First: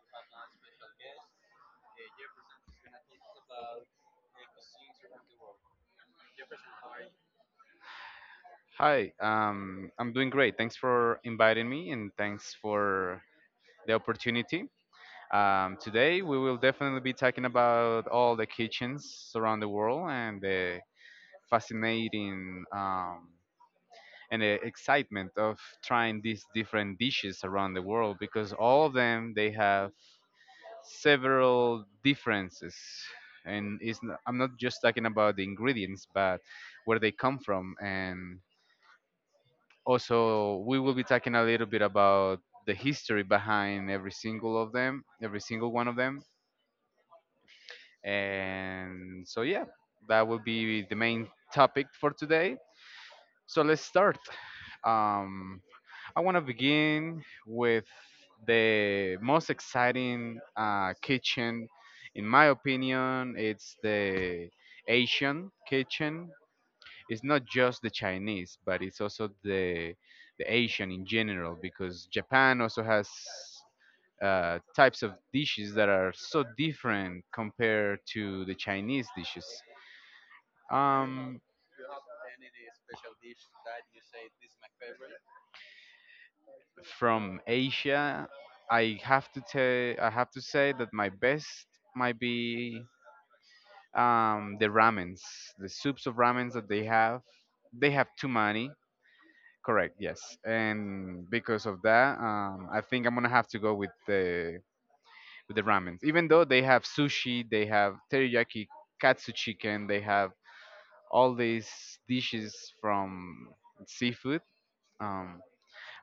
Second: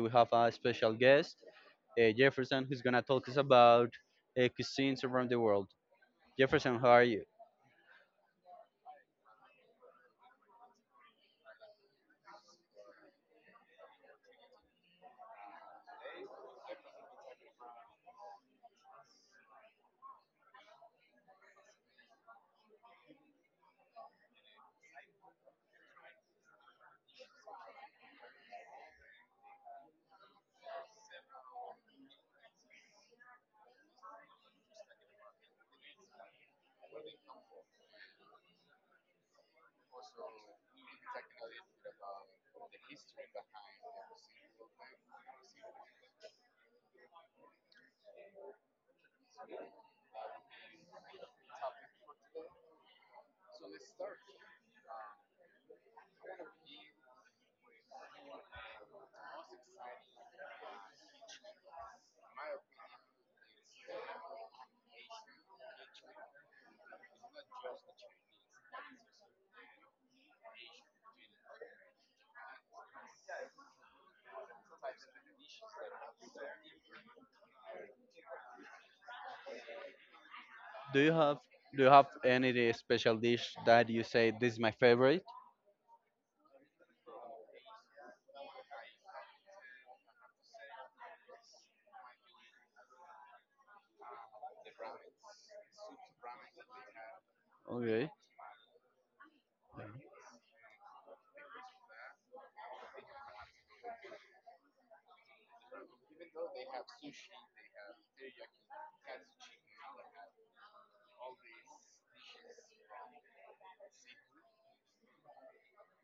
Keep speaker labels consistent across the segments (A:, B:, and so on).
A: we have a special guest, Jefferson, who's gonna talk us about cuisines around the world. Jefferson, how are you?
B: Hi, I'm doing great. Thanks for inviting me and thanks for the opportunity. Today, we will definitely be talking about all the kitchens around the world and the fascinating and the excitement of trying these different dishes around the world because all of them they have several differences. And I'm not just talking about the ingredients, but where they come from and also, we will be talking a little bit about the history behind every single one of them. And yeah, that will be the main topic for today. So let's start. Um, I want to begin with the most exciting kitchen, in my opinion. It's the Asian kitchen. It's not just the Chinese, but it's also the Asian in general because Japan also has types of dishes that are so different compared to the Chinese dishes.
A: Do you have
B: Um,
A: Do you have any special dish that you say this is my favorite?
B: from Asia, I have to say that my best might be the ramens, the soups of ramens that they have. They have
A: Okay,
B: too many. Correct, yes. And because of that, I think I'm gonna have to go with the ramen. Even though they have sushi, they have teriyaki katsu chicken, they have all these dishes from seafood. Um,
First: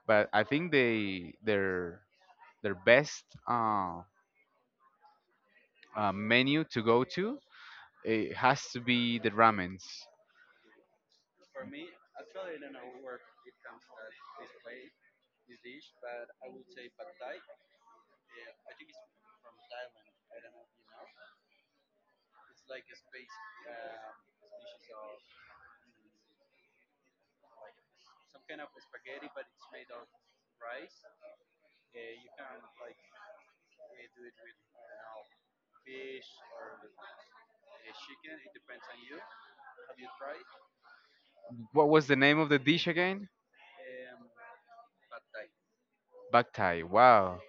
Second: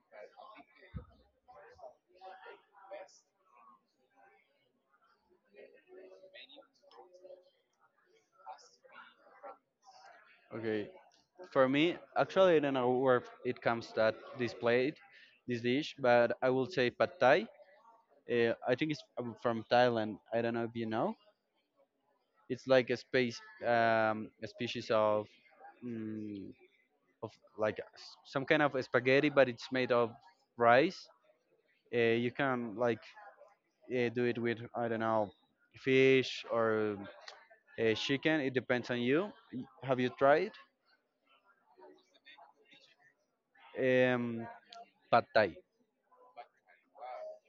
B: but I think they their best menu to go to, it has to be the ramens.
A: okay. For me, actually, I don't know where it comes that this plate, this dish, but I will say pad thai. I think it's from Thailand. I don't know if you know. It's like a species of, mm, of like some kind of spaghetti, but it's made of rice. You can like do it with, I don't know, fish or chicken. It depends on you. Have you tried
B: What was the name of the dish again?
A: um, pad thai?
B: Bak tai. Wow.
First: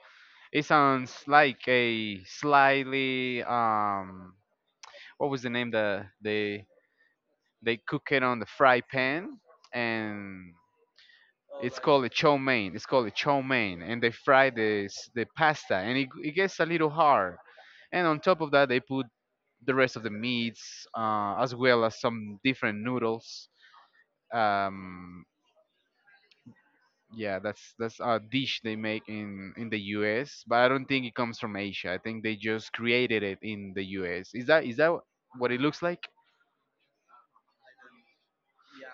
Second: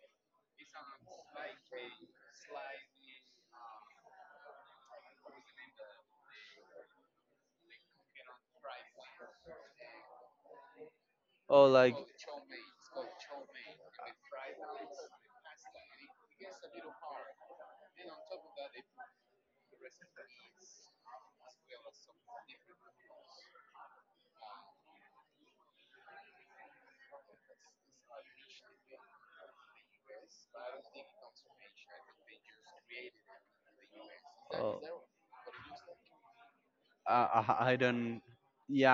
B: It sounds like a slightly what was the name that they cook it on the fry pan and
A: Or
B: it's
A: like,
B: called a chow mein. It's called a chow mein, and they fry the pasta, and it gets a little hard. And on top of that, they put the rest of the meats, as well as some different noodles. Um, yeah, that's a dish they make in the U.S., but I don't think it comes from Asia. I think they just created it in the U.S. Is that
A: oh.
B: what it looks like?
A: I don't.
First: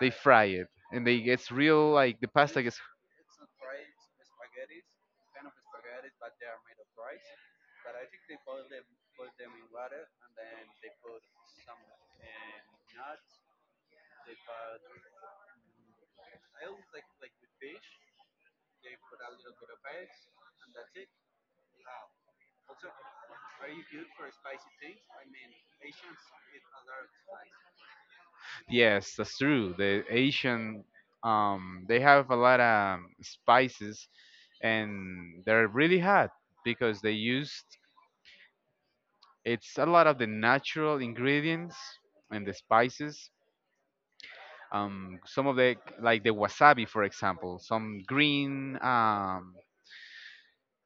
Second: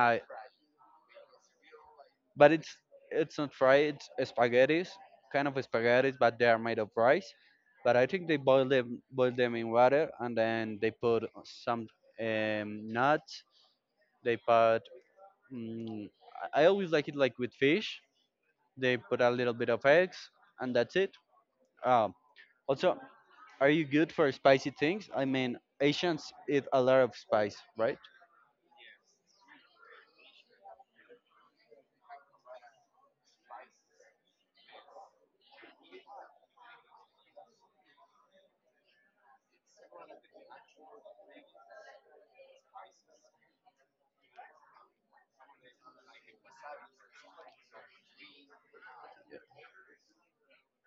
B: They fry it and they gets real like the
A: but
B: pasta
A: it's
B: gets.
A: it's not fried. It's spaghettis, kind of spaghettis, but they are made of rice. But I think they boil them in water, and then they put some nuts. They put. Mm, I always like it, like with fish. They put a little bit of eggs, and that's it. Um, Also, are you good for spicy things? I mean, Asians eat a lot of spice, right?
B: Yes, that's true. The Asian, they have a lot of spices, and they're really hot because they used it's a lot of the natural ingredients and the spices. Some of the like the wasabi, for example, some green.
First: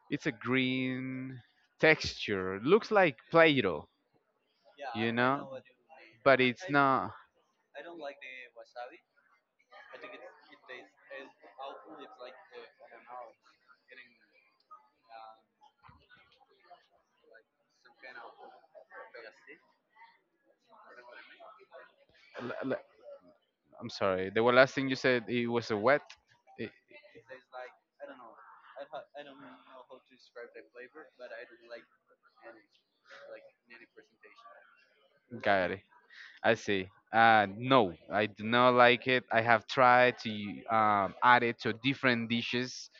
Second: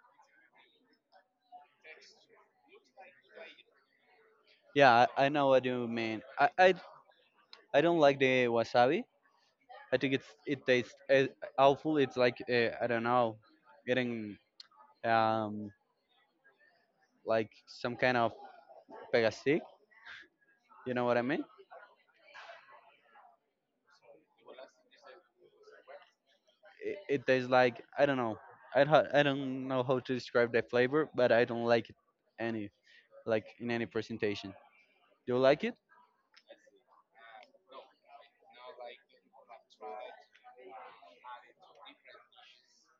B: It's a green texture. Looks like Play-Doh,
A: Yeah,
B: you
A: I know
B: know,
A: what you mean.
B: but
A: I,
B: it's
A: I
B: not.
A: I don't like the wasabi. I think it tastes awful. It's like, I don't know, getting um like some kind of pegastic. You know what I mean?
B: l- l- I'm sorry. The last thing you said it was a wet. It,
A: It tastes like, I don't know. I don't know how to describe the flavor, but I don't like it any like in any presentation. Do you like
B: got
A: it?
B: it. I see. No, I do not like it. I have tried to add it to different dishes.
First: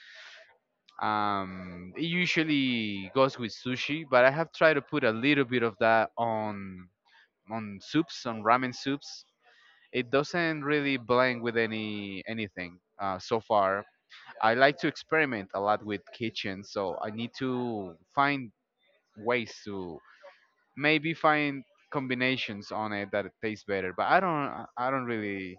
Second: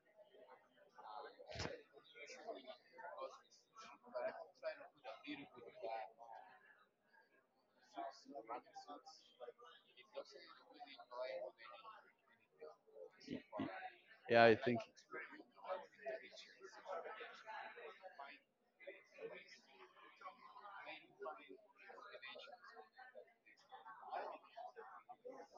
B: It usually goes with sushi, but I have tried to put a little bit of that on soups, on ramen soups. It doesn't really blend with anything so far.
A: Yeah,
B: I
A: I
B: like
A: think.
B: to experiment a lot with kitchen, so I need to find ways to maybe find combinations on it that taste better. But I don't really,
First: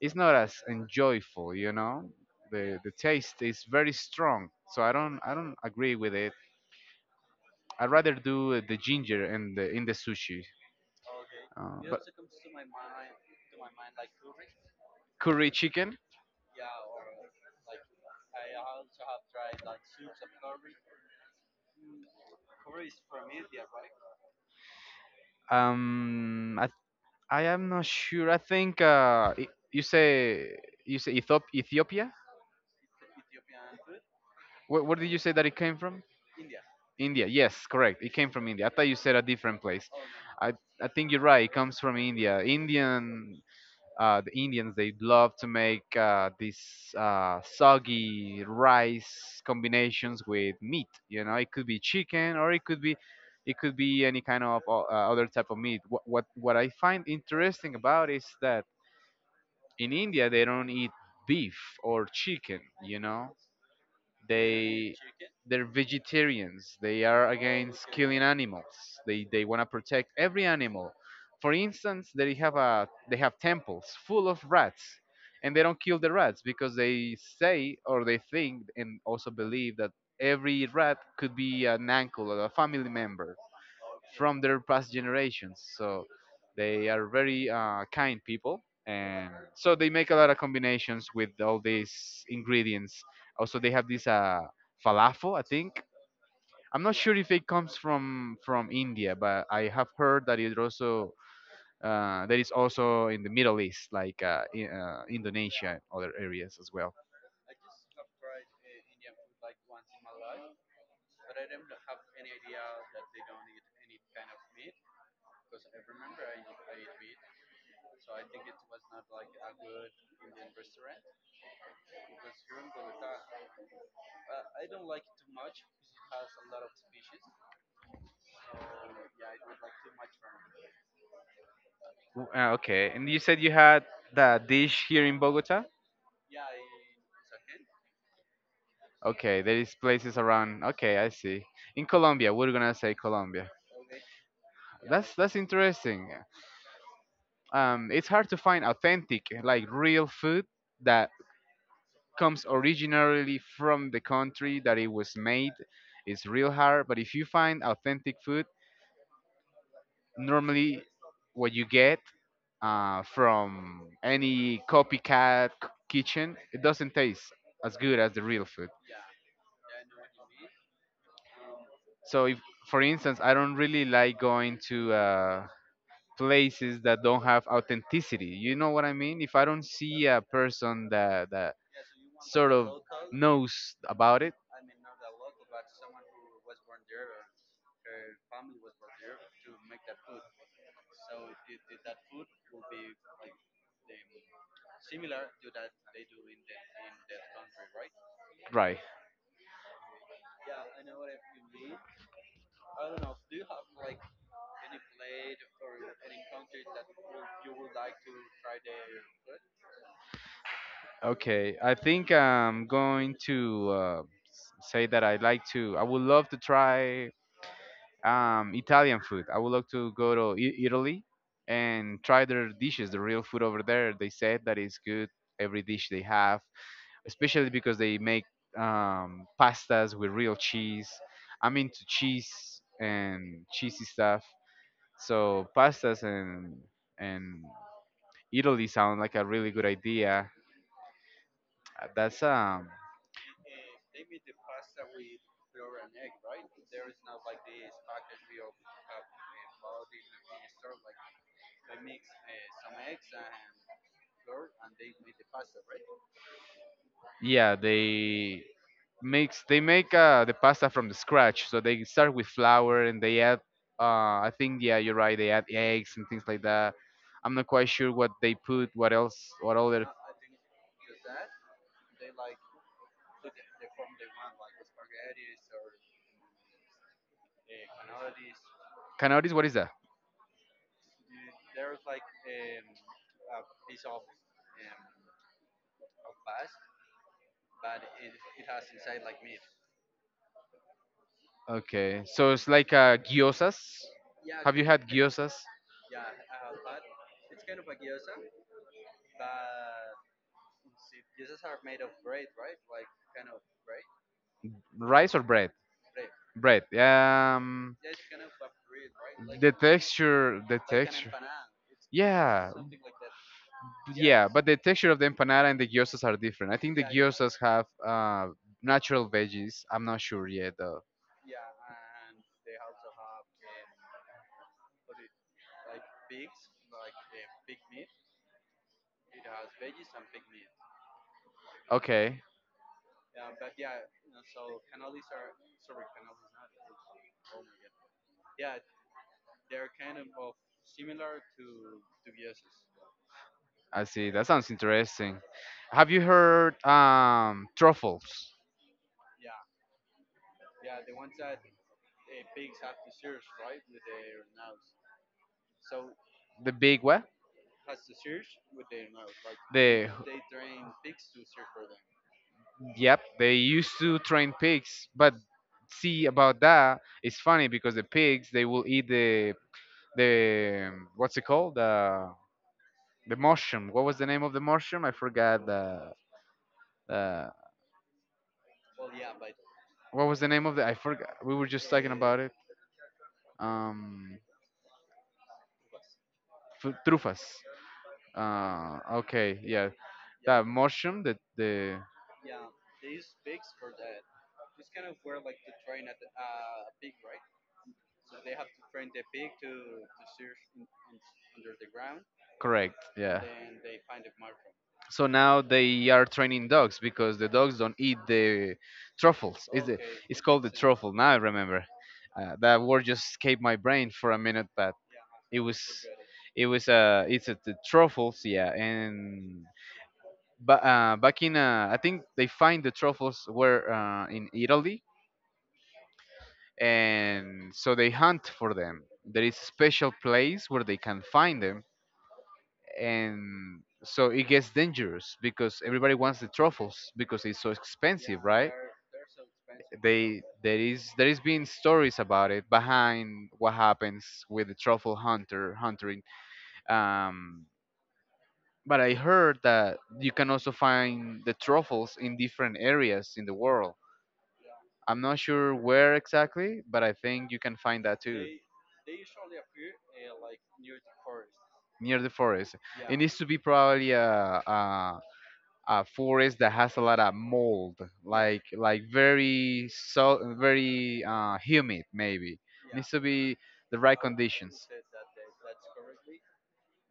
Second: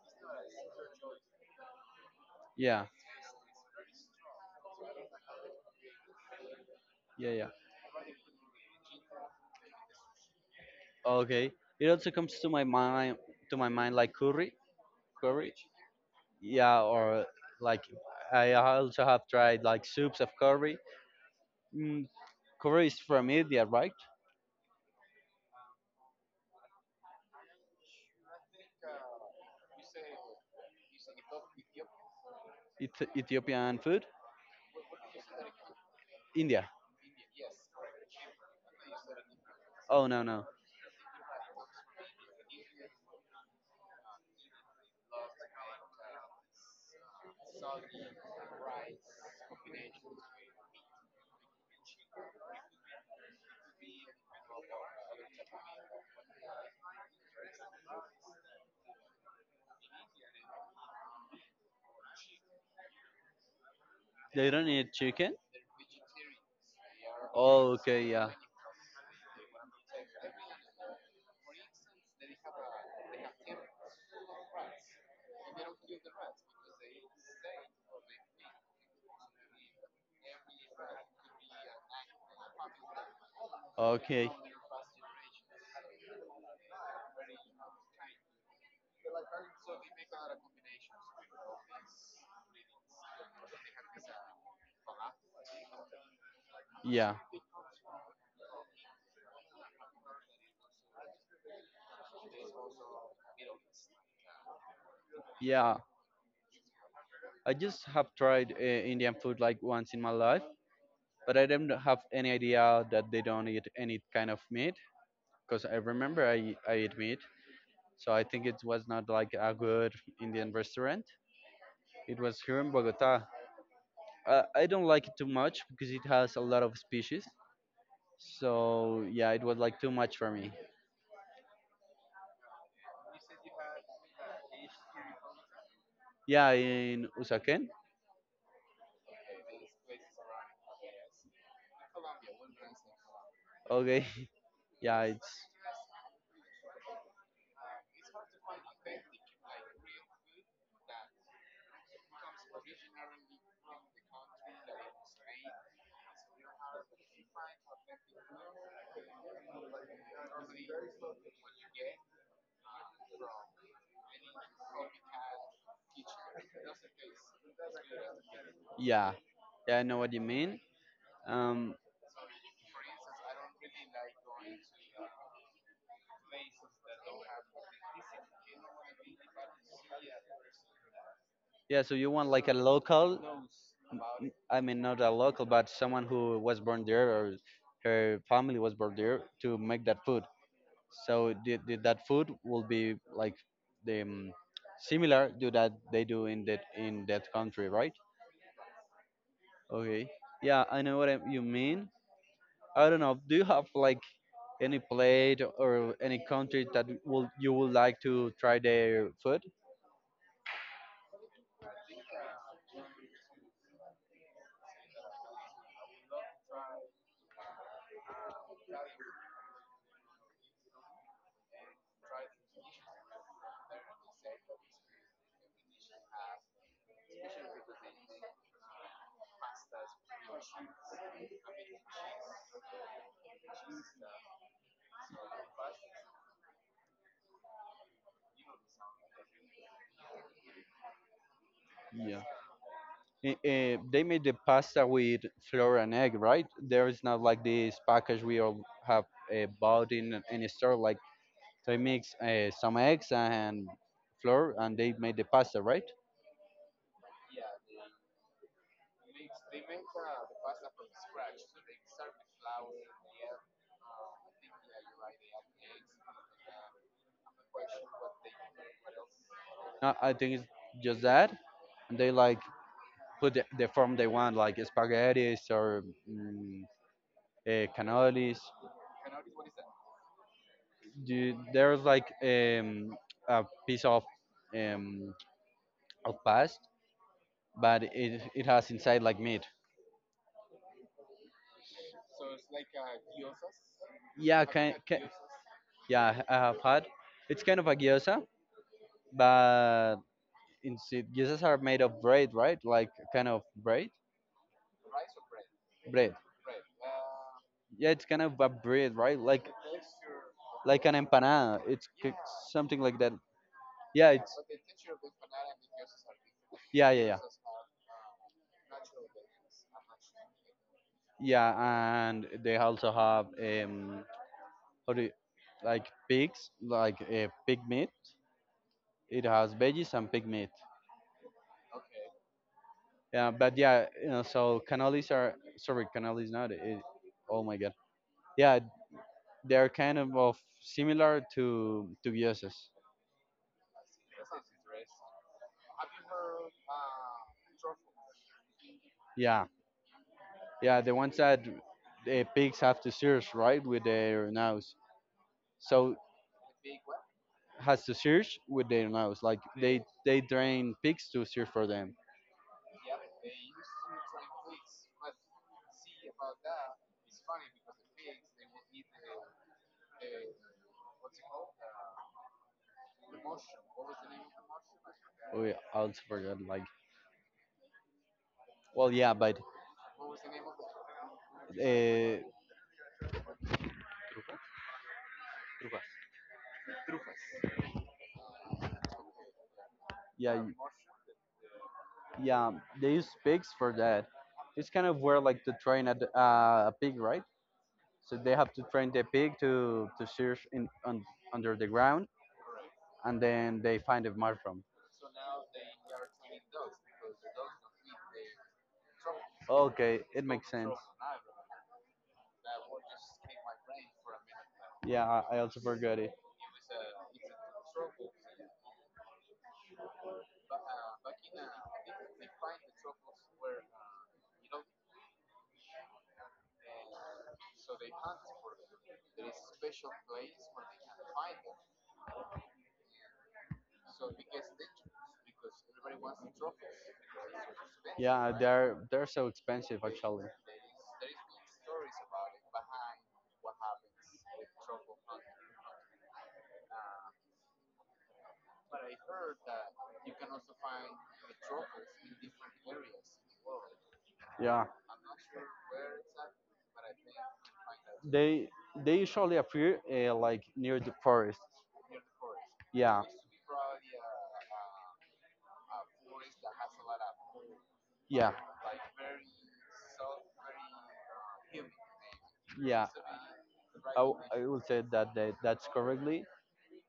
B: it's not as enjoyable, you know?
A: Yeah,
B: The taste is very strong. So I don't agree with it.
A: yeah, yeah.
B: I'd rather do the ginger and the in the sushi.
A: Okay. It
B: But
A: also comes to my mind like curry,
B: curry
A: curry.
B: chicken?
A: Yeah, or like I also have tried like soups of curry. Mm, Curry is from India, right?
B: Um I I am not sure. I think you say Ethop- Ethiopia?
A: It's Ethiopian food.
B: Where did you say that it came from?
A: India.
B: India. Yes, correct. It came from India. I thought you said a different place.
A: Oh, no, no,
B: I. I think you're right. It comes from India. Indian, the Indians they love to make these soggy rice combinations with meat. You know, it could be chicken or it could be any kind of other type of meat. What I find interesting about is that in India they don't eat beef or chicken. You know,
A: they don't
B: they
A: eat chicken.
B: they're vegetarians, they are
A: Oh,
B: against
A: okay,
B: killing
A: yeah,
B: animals, they want to protect every animal. For instance, they have a, they have temples full of rats and they don't kill the rats because they say or they think and also believe that every rat could be an uncle or a family member
A: okay,
B: from their past generations. So they are very kind people, and so they make a lot of combinations with all these ingredients. Also, they have this falafel, I think. I'm not sure
A: yeah,
B: if it comes from India, but I have heard that it also that is also in the Middle East, like
A: yeah.
B: Indonesia and other areas as well.
A: I just have tried Indian food like once in my life, but I don't have any idea that they don't eat any kind of meat. Because I remember I eat meat, so I think it was not like a good Indian restaurant. It was here in Bogota. I don't like it too much because it has a lot of species. So yeah, it was like too much for me.
B: Okay, and you said you had the dish here in Bogota.
A: Yeah, in Usaken.
B: Okay, there is places around. Okay, I see. In Colombia, we're gonna say Colombia.
A: Okay. Yeah,
B: That's
A: it's
B: interesting. It's hard to find authentic, like real food that comes originally from the country that it was made. It's real hard. But if you find authentic food, normally what you get from any copycat kitchen, it doesn't taste as good as the real food.
A: yeah. Yeah, I know what you mean. Um
B: So if, for instance, I don't really like going to. Places that don't have authenticity. You know what I mean? If I don't see a person that
A: yeah, so you want like
B: sort
A: a
B: of
A: local.
B: knows about it,
A: I mean, not a local, but someone who was born there, or her family was born there, to make that food. So that food will be like the, similar to that they do in that country, right?
B: right?
A: Okay. Yeah, I know what you mean. I don't know. Do you have like any plate or any country that will you would like to try their food?
B: Okay, I think I'm going to say that I like to. I would love to try Italian food. I would love to go to Italy and try their dishes, the real food over there. They said that it's good every dish they have, especially because they make pastas with real cheese. I'm into cheese and cheesy stuff. So pastas and Italy sound like a really good idea. That's
A: Yeah. They made the pasta with flour and egg, right? There is not like this package we all have bought in any store. Like, so they mix some eggs and flour, and they made the pasta, right?
B: Yeah, they make the pasta from the scratch. So they start with flour and they add I think, yeah, you're right, they add eggs and things like that. I'm not quite sure what they put. What else? What other?
A: I think it's just that, and they like put the form they want, like spaghetti or, mm, cannolis.
B: Canotis? What is that?
A: There's like, a piece of, um, past, but it has inside like meat.
B: Okay, so it's like gyozas.
A: Yeah,
B: Have you had
A: can
B: gyozas?
A: yeah, I have had. It's kind of a gyoza, but instead gyozas are made of bread, right? Like kind of bread,
B: Rice or bread?
A: bread.
B: Bread. Yeah.
A: Yeah, it's kind of a bread, right? Like
B: The texture, the
A: like an
B: texture.
A: empanada. It's
B: Yeah,
A: something like that. Yeah,
B: yeah,
A: it's
B: but the texture of the empanada and the gyozas are different. I think the
A: yeah, yeah, yeah,
B: gyozas have natural veggies. I'm not sure yet though.
A: yeah. And they also have, Or do you- like pigs, like a pig meat. It has veggies and pig meat.
B: Okay,
A: Yeah, but yeah, so cannolis not. It, oh my god. Yeah, they are kind of similar to gyozas.
B: I see. That sounds interesting. Have you heard truffles?
A: Yeah, yeah, the ones that the pigs have to search, right, with their nose. So
B: The big what?
A: has to search with their nose. Like, they
B: The.
A: they train pigs to search for them.
B: Yep, they used to train pigs, but see about that, it's funny because the pigs they will eat the what's it called, the mushroom. What was the name of the mushroom? I
A: Oh
B: forgot
A: yeah, I
B: the
A: also forgot. Like,
B: the
A: well, yeah, but
B: what was the name of the, I forgot. We were just talking
A: uh,
B: about it. Um, trufas. Okay, yeah,
A: yeah,
B: that mushroom that the.
A: yeah, they use pigs for that. It's kind of where, like, to train a, a pig, right? So they have to train the pig to search in on, under the ground,
B: Correct.
A: and
B: Yeah.
A: then they find the mushroom.
B: So now they are training dogs because the dogs don't eat the truffles.
A: Okay,
B: It's
A: it
B: called the
A: makes sense.
B: truffle. Now I remember. That word just escaped my brain for a minute, but
A: Yeah, I
B: it was,
A: also forgot it.
B: it was the truffles, yeah. And but I think they find the truffles were in Italy, and so they hunt for them. There is a special place where they can find them and so it gets dangerous because everybody wants the truffles because it's so expensive,
A: Yeah,
B: right?
A: they're so expensive,
B: They
A: actually.
B: there is been stories about it behind what happens with the truffle hunter hunting. Um, but I heard that you can also find the truffles in different areas in the world.
A: Yeah.
B: I'm not sure where exactly, but I think you can find that too
A: They they usually appear like near the forest.
B: near the forest. It
A: Yeah,
B: needs to be probably a a forest that has a lot of mold,
A: yeah,
B: like very humid maybe. Needs
A: yeah.
B: to be the right
A: I will
B: conditions.
A: say that that's correctly.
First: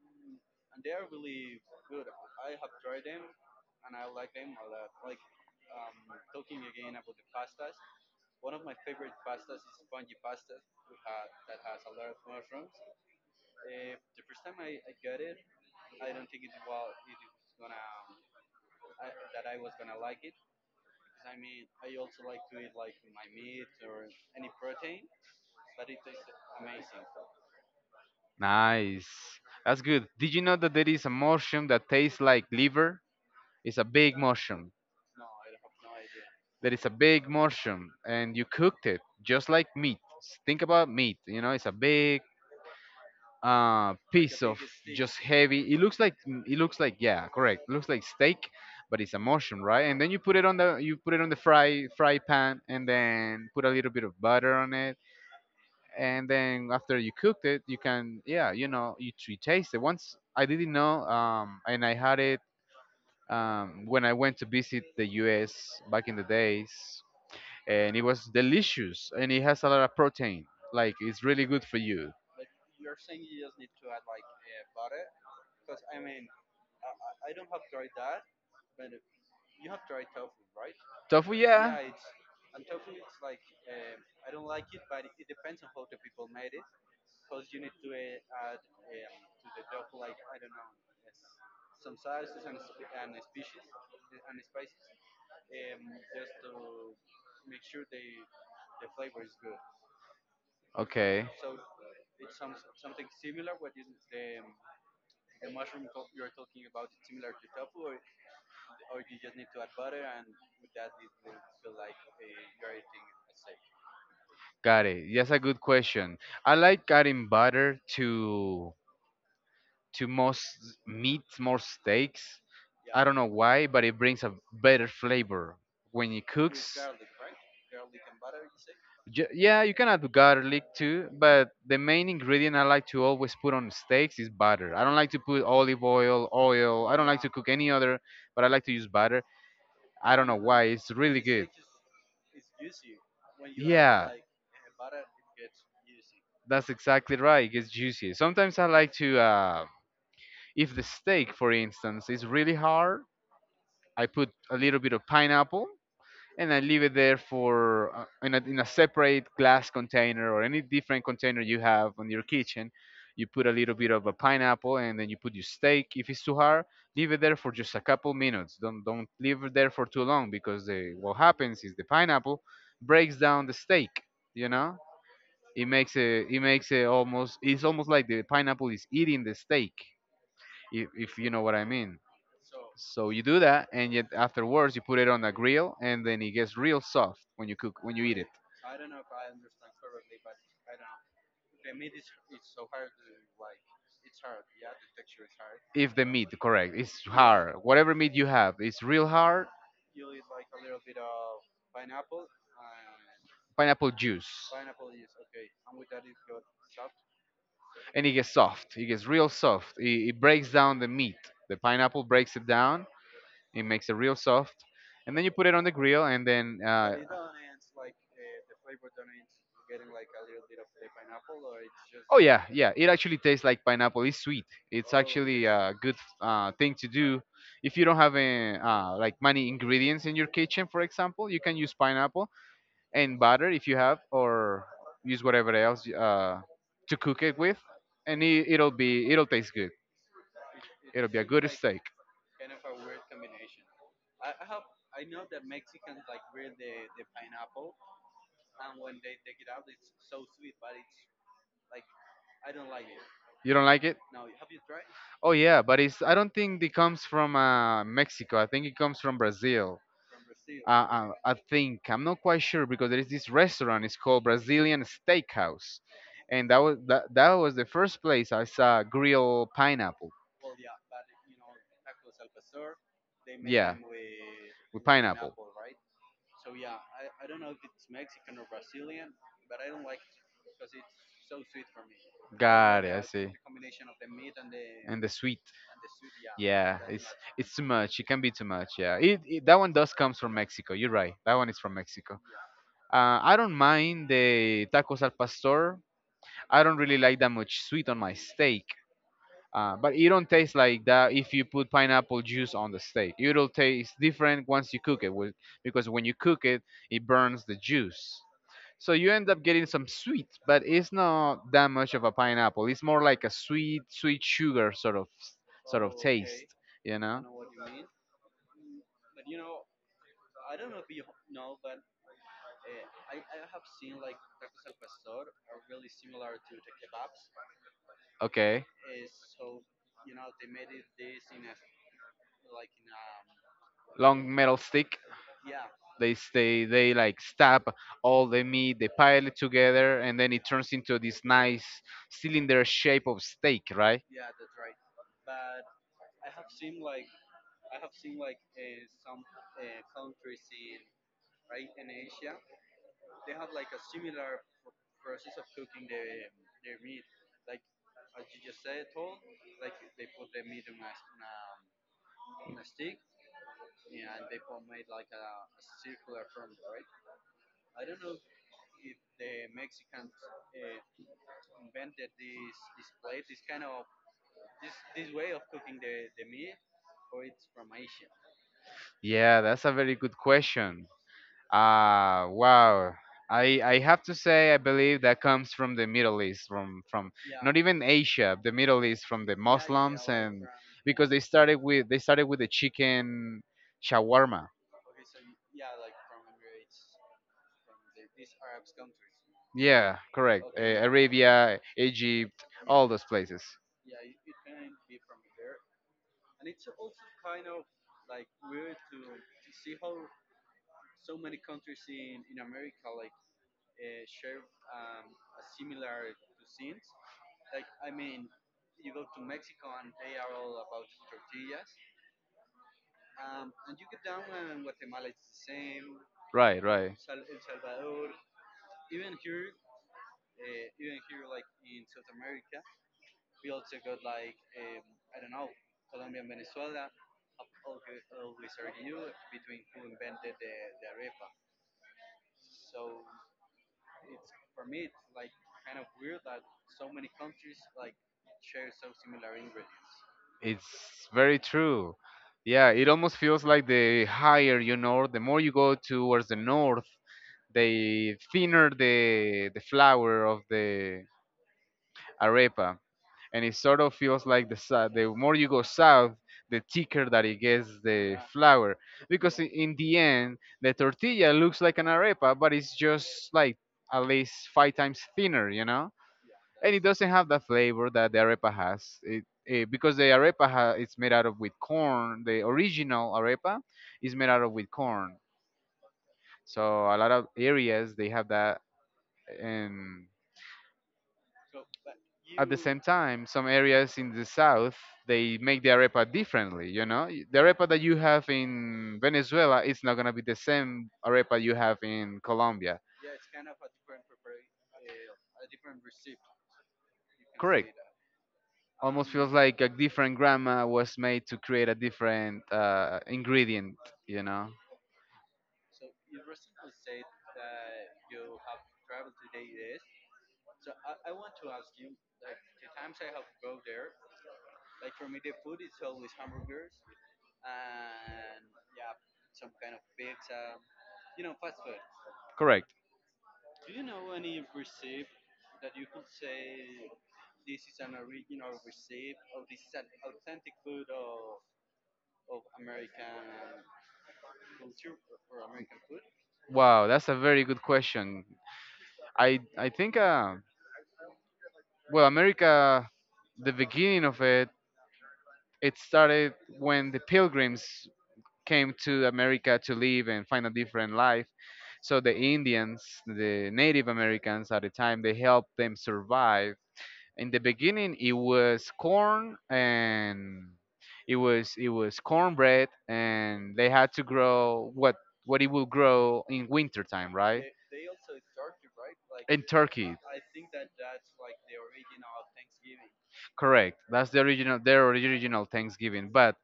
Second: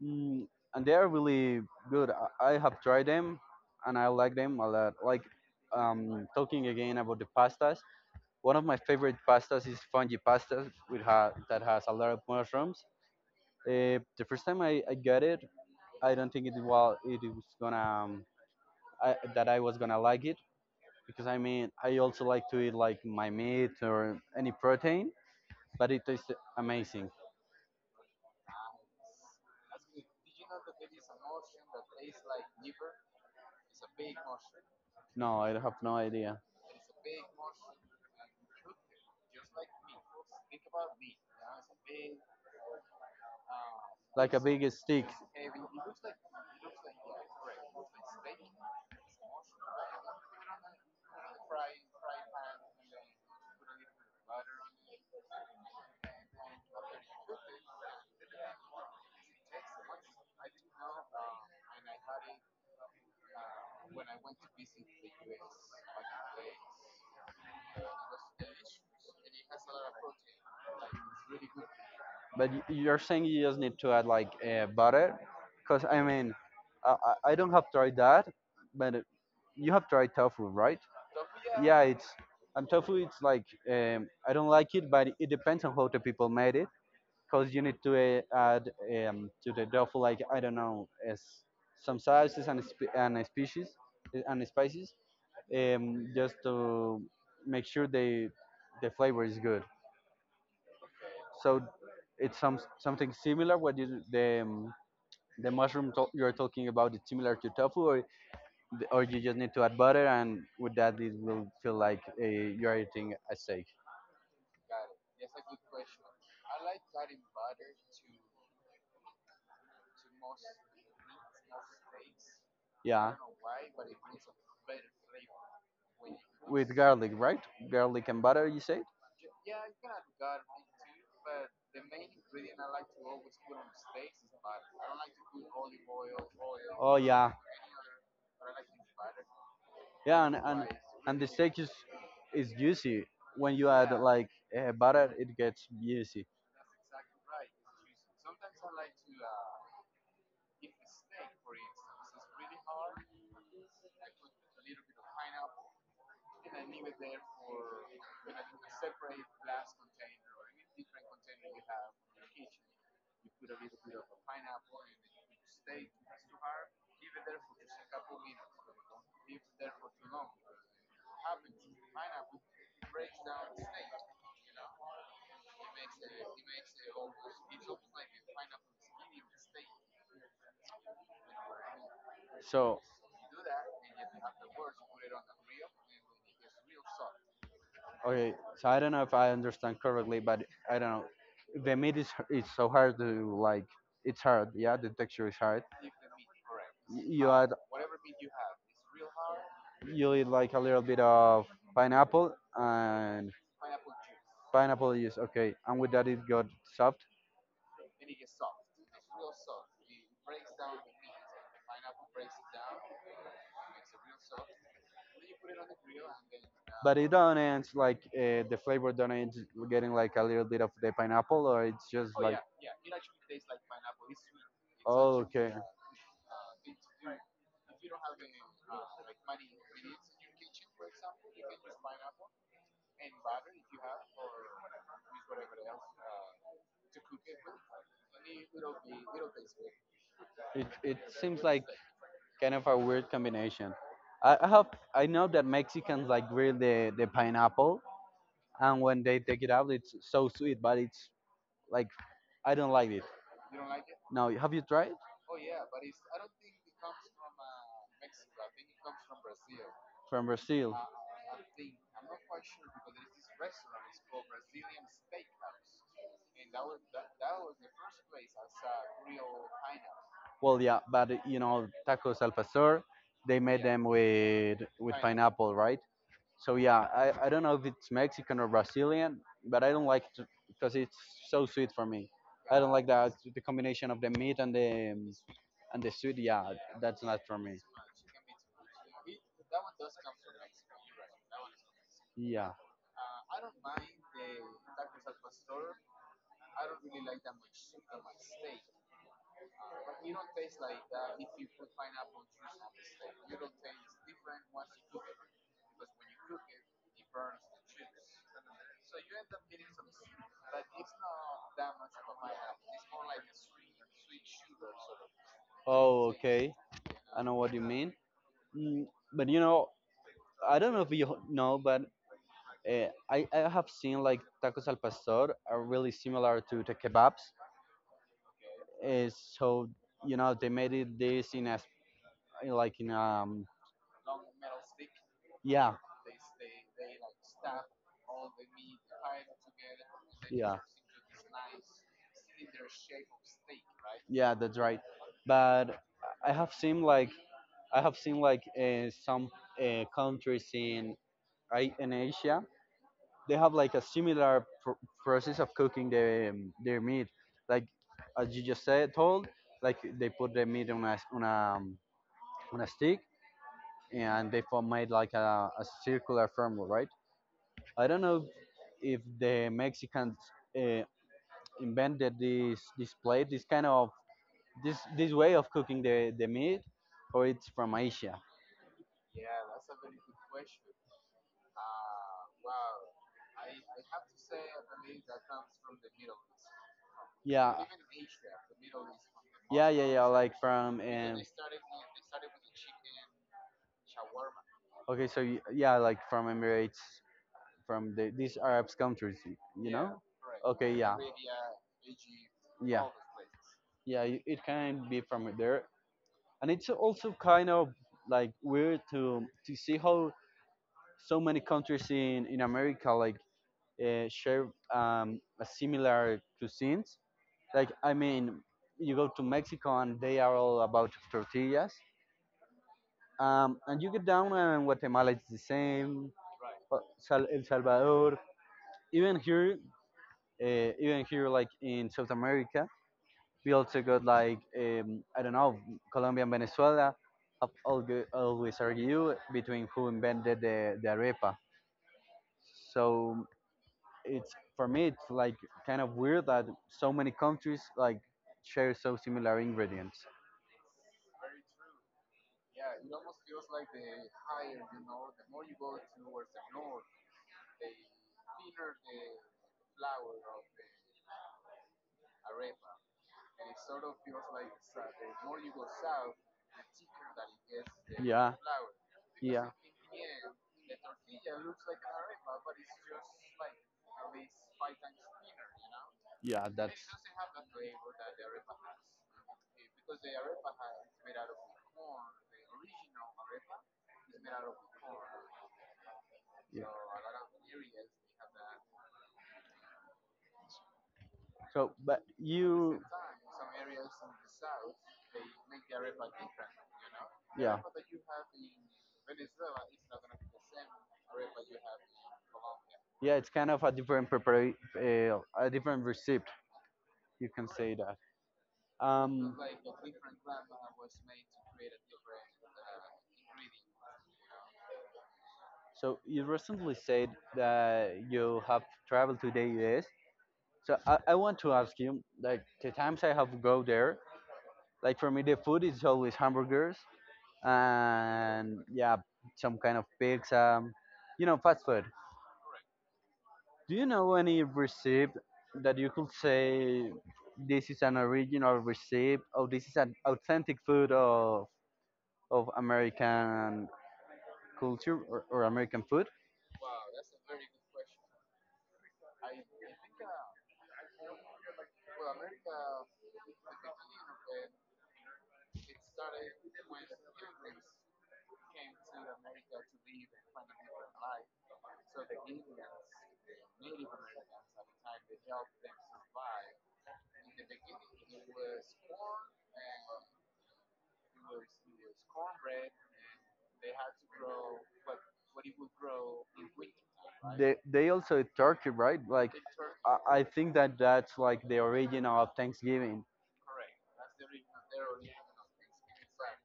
A: Mm, and they are really good. I have tried them, and I like them a lot. Like, talking again about the pastas. One of my favorite pastas is fungi pastas with that has a lot of mushrooms. The first time I got it, I don't think it was gonna, um, that I was gonna like it, because I mean, I also like to eat like my meat or any protein, but it tastes amazing.
B: Nice. That's good. Did you know that there is a mushroom that tastes like liver? It's a big mushroom.
A: No, I have no idea.
B: There is a big mushroom, and you cooked it just like meat. S- Think about meat. You know, it's a big
A: Like a
B: piece of
A: big stick.
B: just heavy. It looks like it looks like, yeah, correct. It looks like steak, but it's a mushroom, right? And then you put it on the, you put it on the fry pan, and then put a little bit of butter on it, and then after you cooked it, you can yeah, you know, you taste it. Once I didn't know, and I had it when I went to visit the U.S. back in the days, and it was delicious, and it has a lot of protein. Like it's really good for you.
A: But you're saying you just need to add like butter, because I mean, I don't have tried that, but you have tried tofu, right?
B: Tofu,
A: Yeah,
B: yeah.
A: it's and tofu. It's like, I don't like it, but it depends on how the people made it, because you need to add, to the tofu, like, I don't know, as some sauces and and species and spices, just to make sure the flavor is good.
B: Okay.
A: So it's something similar. What you The mushroom you're talking about is similar to tofu, or you just need to add butter, and with that it will feel like, you're eating a steak.
B: Got it. That's a good question. I like adding butter to most meat, more steaks. I
A: Yeah,
B: don't know why, but it brings a better flavor when it
A: with
B: cooks.
A: garlic, right? Garlic and butter, you say?
B: Yeah, you can add garlic too, but the main ingredient I like to always put on steaks is butter. I don't like to put olive oil, oil.
A: Oh
B: I don't like to
A: yeah.
B: cook any other, but I like to use butter. I
A: Yeah,
B: don't
A: and
B: know why.
A: and,
B: It's
A: and
B: really
A: the
B: good.
A: steak is juicy. When you add
B: Yeah.
A: like butter, it gets juicy.
B: That's exactly right. It gets juicy. Sometimes I like to, if the steak, for instance, is really hard, I put a little bit of pineapple and I leave it there in a separate glass container or any different container you have on your kitchen. You put a little bit of a pineapple and then you put your steak. If it's too hard, leave it there for just a couple minutes. Don't leave it there for too long because what happens is the pineapple breaks down the steak. You know, it makes it's almost like the pineapple is eating the steak, if you know what I mean.
A: So
B: So you do that, and yet afterwards you put it on a grill, and then it gets real soft when you cook when you eat it.
A: okay, so I don't know if I understand correctly, but I don't know. The meat is so hard to, like. It's hard, yeah. The texture is hard.
B: If the meat, correct, it's
A: You add
B: hard. Whatever meat you have, it's real hard.
A: you eat like a little bit of pineapple, and
B: Pineapple juice,
A: pineapple is okay, and with that it got soft.
B: and it gets soft. It gets real soft. It breaks down the meat. The pineapple breaks it down. It makes it real soft, and then you put it on the grill, and then.
A: But it don't end like, the flavor don't end getting like a little bit of the pineapple, or it's just,
B: Oh
A: oh, like.
B: yeah, yeah. It actually tastes like pineapple. It's sweet.
A: Yeah,
B: It's
A: oh,
B: actually
A: okay.
B: a good thing to do if you don't have like many ingredients in your kitchen. For example, you can use pineapple and butter if you have, or use whatever else to cook it with, and it'll taste good.
A: It
B: It'll be a
A: seems
B: good
A: like
B: steak.
A: kind of a weird combination. I, I have I know that Mexicans like grill the pineapple, and when they take it out it's so sweet, but it's like, I don't like it.
B: You don't like it?
A: Now, have you tried
B: Oh yeah, but it's I don't think it comes from Mexico. I think it comes from Brazil.
A: from Brazil?
B: I think I'm not quite sure because there is this restaurant. It's called Brazilian Steakhouse, and that was the first place I saw grilled pineapple.
A: Well, yeah, but tacos al pastor, they made
B: Yeah,
A: them with
B: with
A: with
B: pineapple.
A: pineapple, right? So yeah, I don't know if it's Mexican or Brazilian, but I don't like it because it's so sweet for me. I don't
B: Got
A: like
B: it. I
A: that
B: see.
A: the combination of the meat and the
B: And the
A: um,
B: sweet.
A: and the sweet. Yeah,
B: Yeah,
A: that's not for
B: it's
A: me.
B: too much. It can be too much. Yeah, it that one does comes from Mexico. You're right. That one is from Mexico.
A: Yeah.
B: I don't mind the tacos al pastor. I don't really like that much sweet on my steak. But it don't taste like that if you put pineapple juice on the steak. It'll taste different once you cook it, with, because when you cook it, it burns the juice. So you end up getting some sweet, but it's not that much of a pineapple. It's more like a sweet, sweet sugar sort of
A: Oh,
B: taste.
A: okay.
B: You
A: I
B: know?
A: know what you mean. Mm, but I don't know if you know, but I have seen like tacos al pastor are really similar to the kebabs.
B: Okay.
A: Uh, so you know they made it this in a s- in like in
B: Long metal stick.
A: yeah,
B: They stay. They like stab all the meat. They pile it together, and then it
A: yeah,
B: turns into this nice cylinder shape of steak, right?
A: yeah, that's right. But I have seen like I have seen like some countries in Asia. They have like a similar process of cooking their meat. Like, as you just said told, like, they put the meat on a s- on a stick, and they form made like a circular formula, right? I don't know if the Mexicans uh, invented this plate, this kind of this way of cooking the meat, or it's from Asia.
B: Yeah, that's a very good question. Ah, wow. I have to say I believe that comes from the Middle East, from
A: Yeah,
B: not even Asia, the Middle East, from the yeah, yeah,
A: yeah, yeah, yeah.
B: Muslims,
A: Like,
B: and
A: from,
B: because they started with the chicken shawarma.
A: okay, so yeah, like from Emirates, from these Arab countries, you know?
B: Yeah, correct.
A: Okay, yeah,
B: Arabia, Egypt,
A: yeah,
B: all those places.
A: yeah. It can be from there, and it's also kind of like weird to see how so many countries in America, like, share, a similar cuisines. Like, I mean, you go to Mexico and they are all about tortillas, and you get down and Guatemala, it's the same,
B: Right, right.
A: El Salvador, even here, even here, like in South America. We also got, like, I don't know, Colombia and Venezuela have always argue between who invented the arepa. So, it's for me it's like kind of weird that so many countries like share so similar ingredients.
B: It's very true. Yeah, it almost feels like the higher you know, the more you go towards the north, the thinner the flour of the arepa, and it sort of feels like the more you go south, the thicker that it gets the
A: Yeah,
B: flour, because
A: yeah,
B: in the end the tortilla looks like an arepa, but it's just like at least five times thinner, you know,
A: yeah. That's
B: and it doesn't have the flavor that the arepa has. It, because the it's made out of with corn. The original arepa is made out of with corn. So
A: yeah.
B: a lot of areas they have that, and
A: So, but
B: at the same
A: you,
B: time, some areas in the south they make the arepa differently. You know, the
A: yeah.
B: arepa that you have in Venezuela is not gonna be the same arepa you have in Colombia.
A: Yeah, it's kind of a different a different recipe. You can say
B: Correct.
A: that.
B: Almost feels
A: Um,
B: like a different grandma was made to create a different ingredient, you know.
A: so you recently said that you have traveled to the US. So I want to ask you, like the times I have go there, like for me the food is always hamburgers and yeah, some kind of pizza, you know, fast food.
B: Correct.
A: Do you know any receipt that you could say this is an original receipt or this is an authentic food of American culture, or American food?
B: Wow, that's a very good question. I think, well, America, the beginning of it, it started when the pilgrims came to America to live and find a different life. So the Indians, the Native Americans at the time, they helped them survive. In the beginning it was corn, and it was cornbread, and they had to grow what it will
A: Bro,
B: grow in winter time, right?
A: They also eat turkey, right? Like big
B: In turkey,
A: turkey. I think that that's like the origin of Thanksgiving.
B: correct. That's the original, their original Thanksgiving. But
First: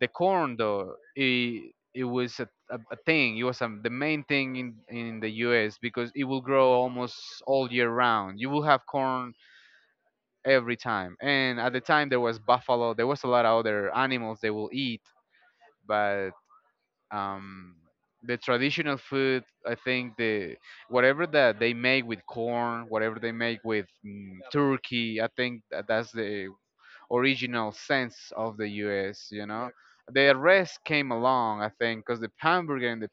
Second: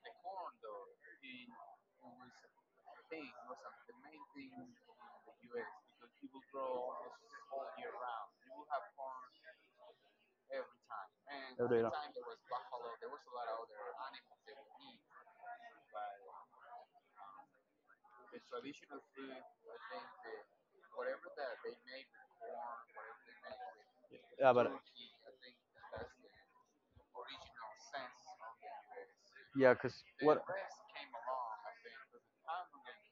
B: the corn, though, it was a thing. It was the main thing in the US because it will grow almost all year round. You will have corn every time. And
A: Oh,
B: at
A: they
B: the
A: the
B: time there was
A: time,
B: buffalo,
A: although
B: there
A: there was
B: was a
A: a
B: lot
A: lot
B: of
A: of other
B: other animals they will eat, but um, the traditional food, I think, the
A: whatever
B: whatever
A: corn,
B: that they make with corn, whatever they make with
A: and yeah, but no
B: turkey, I think that that's the original sense
A: sense.
B: of the U.S. You know,
A: Yeah, because
B: the
A: what?
B: rest came along, I think, because the hamburger and the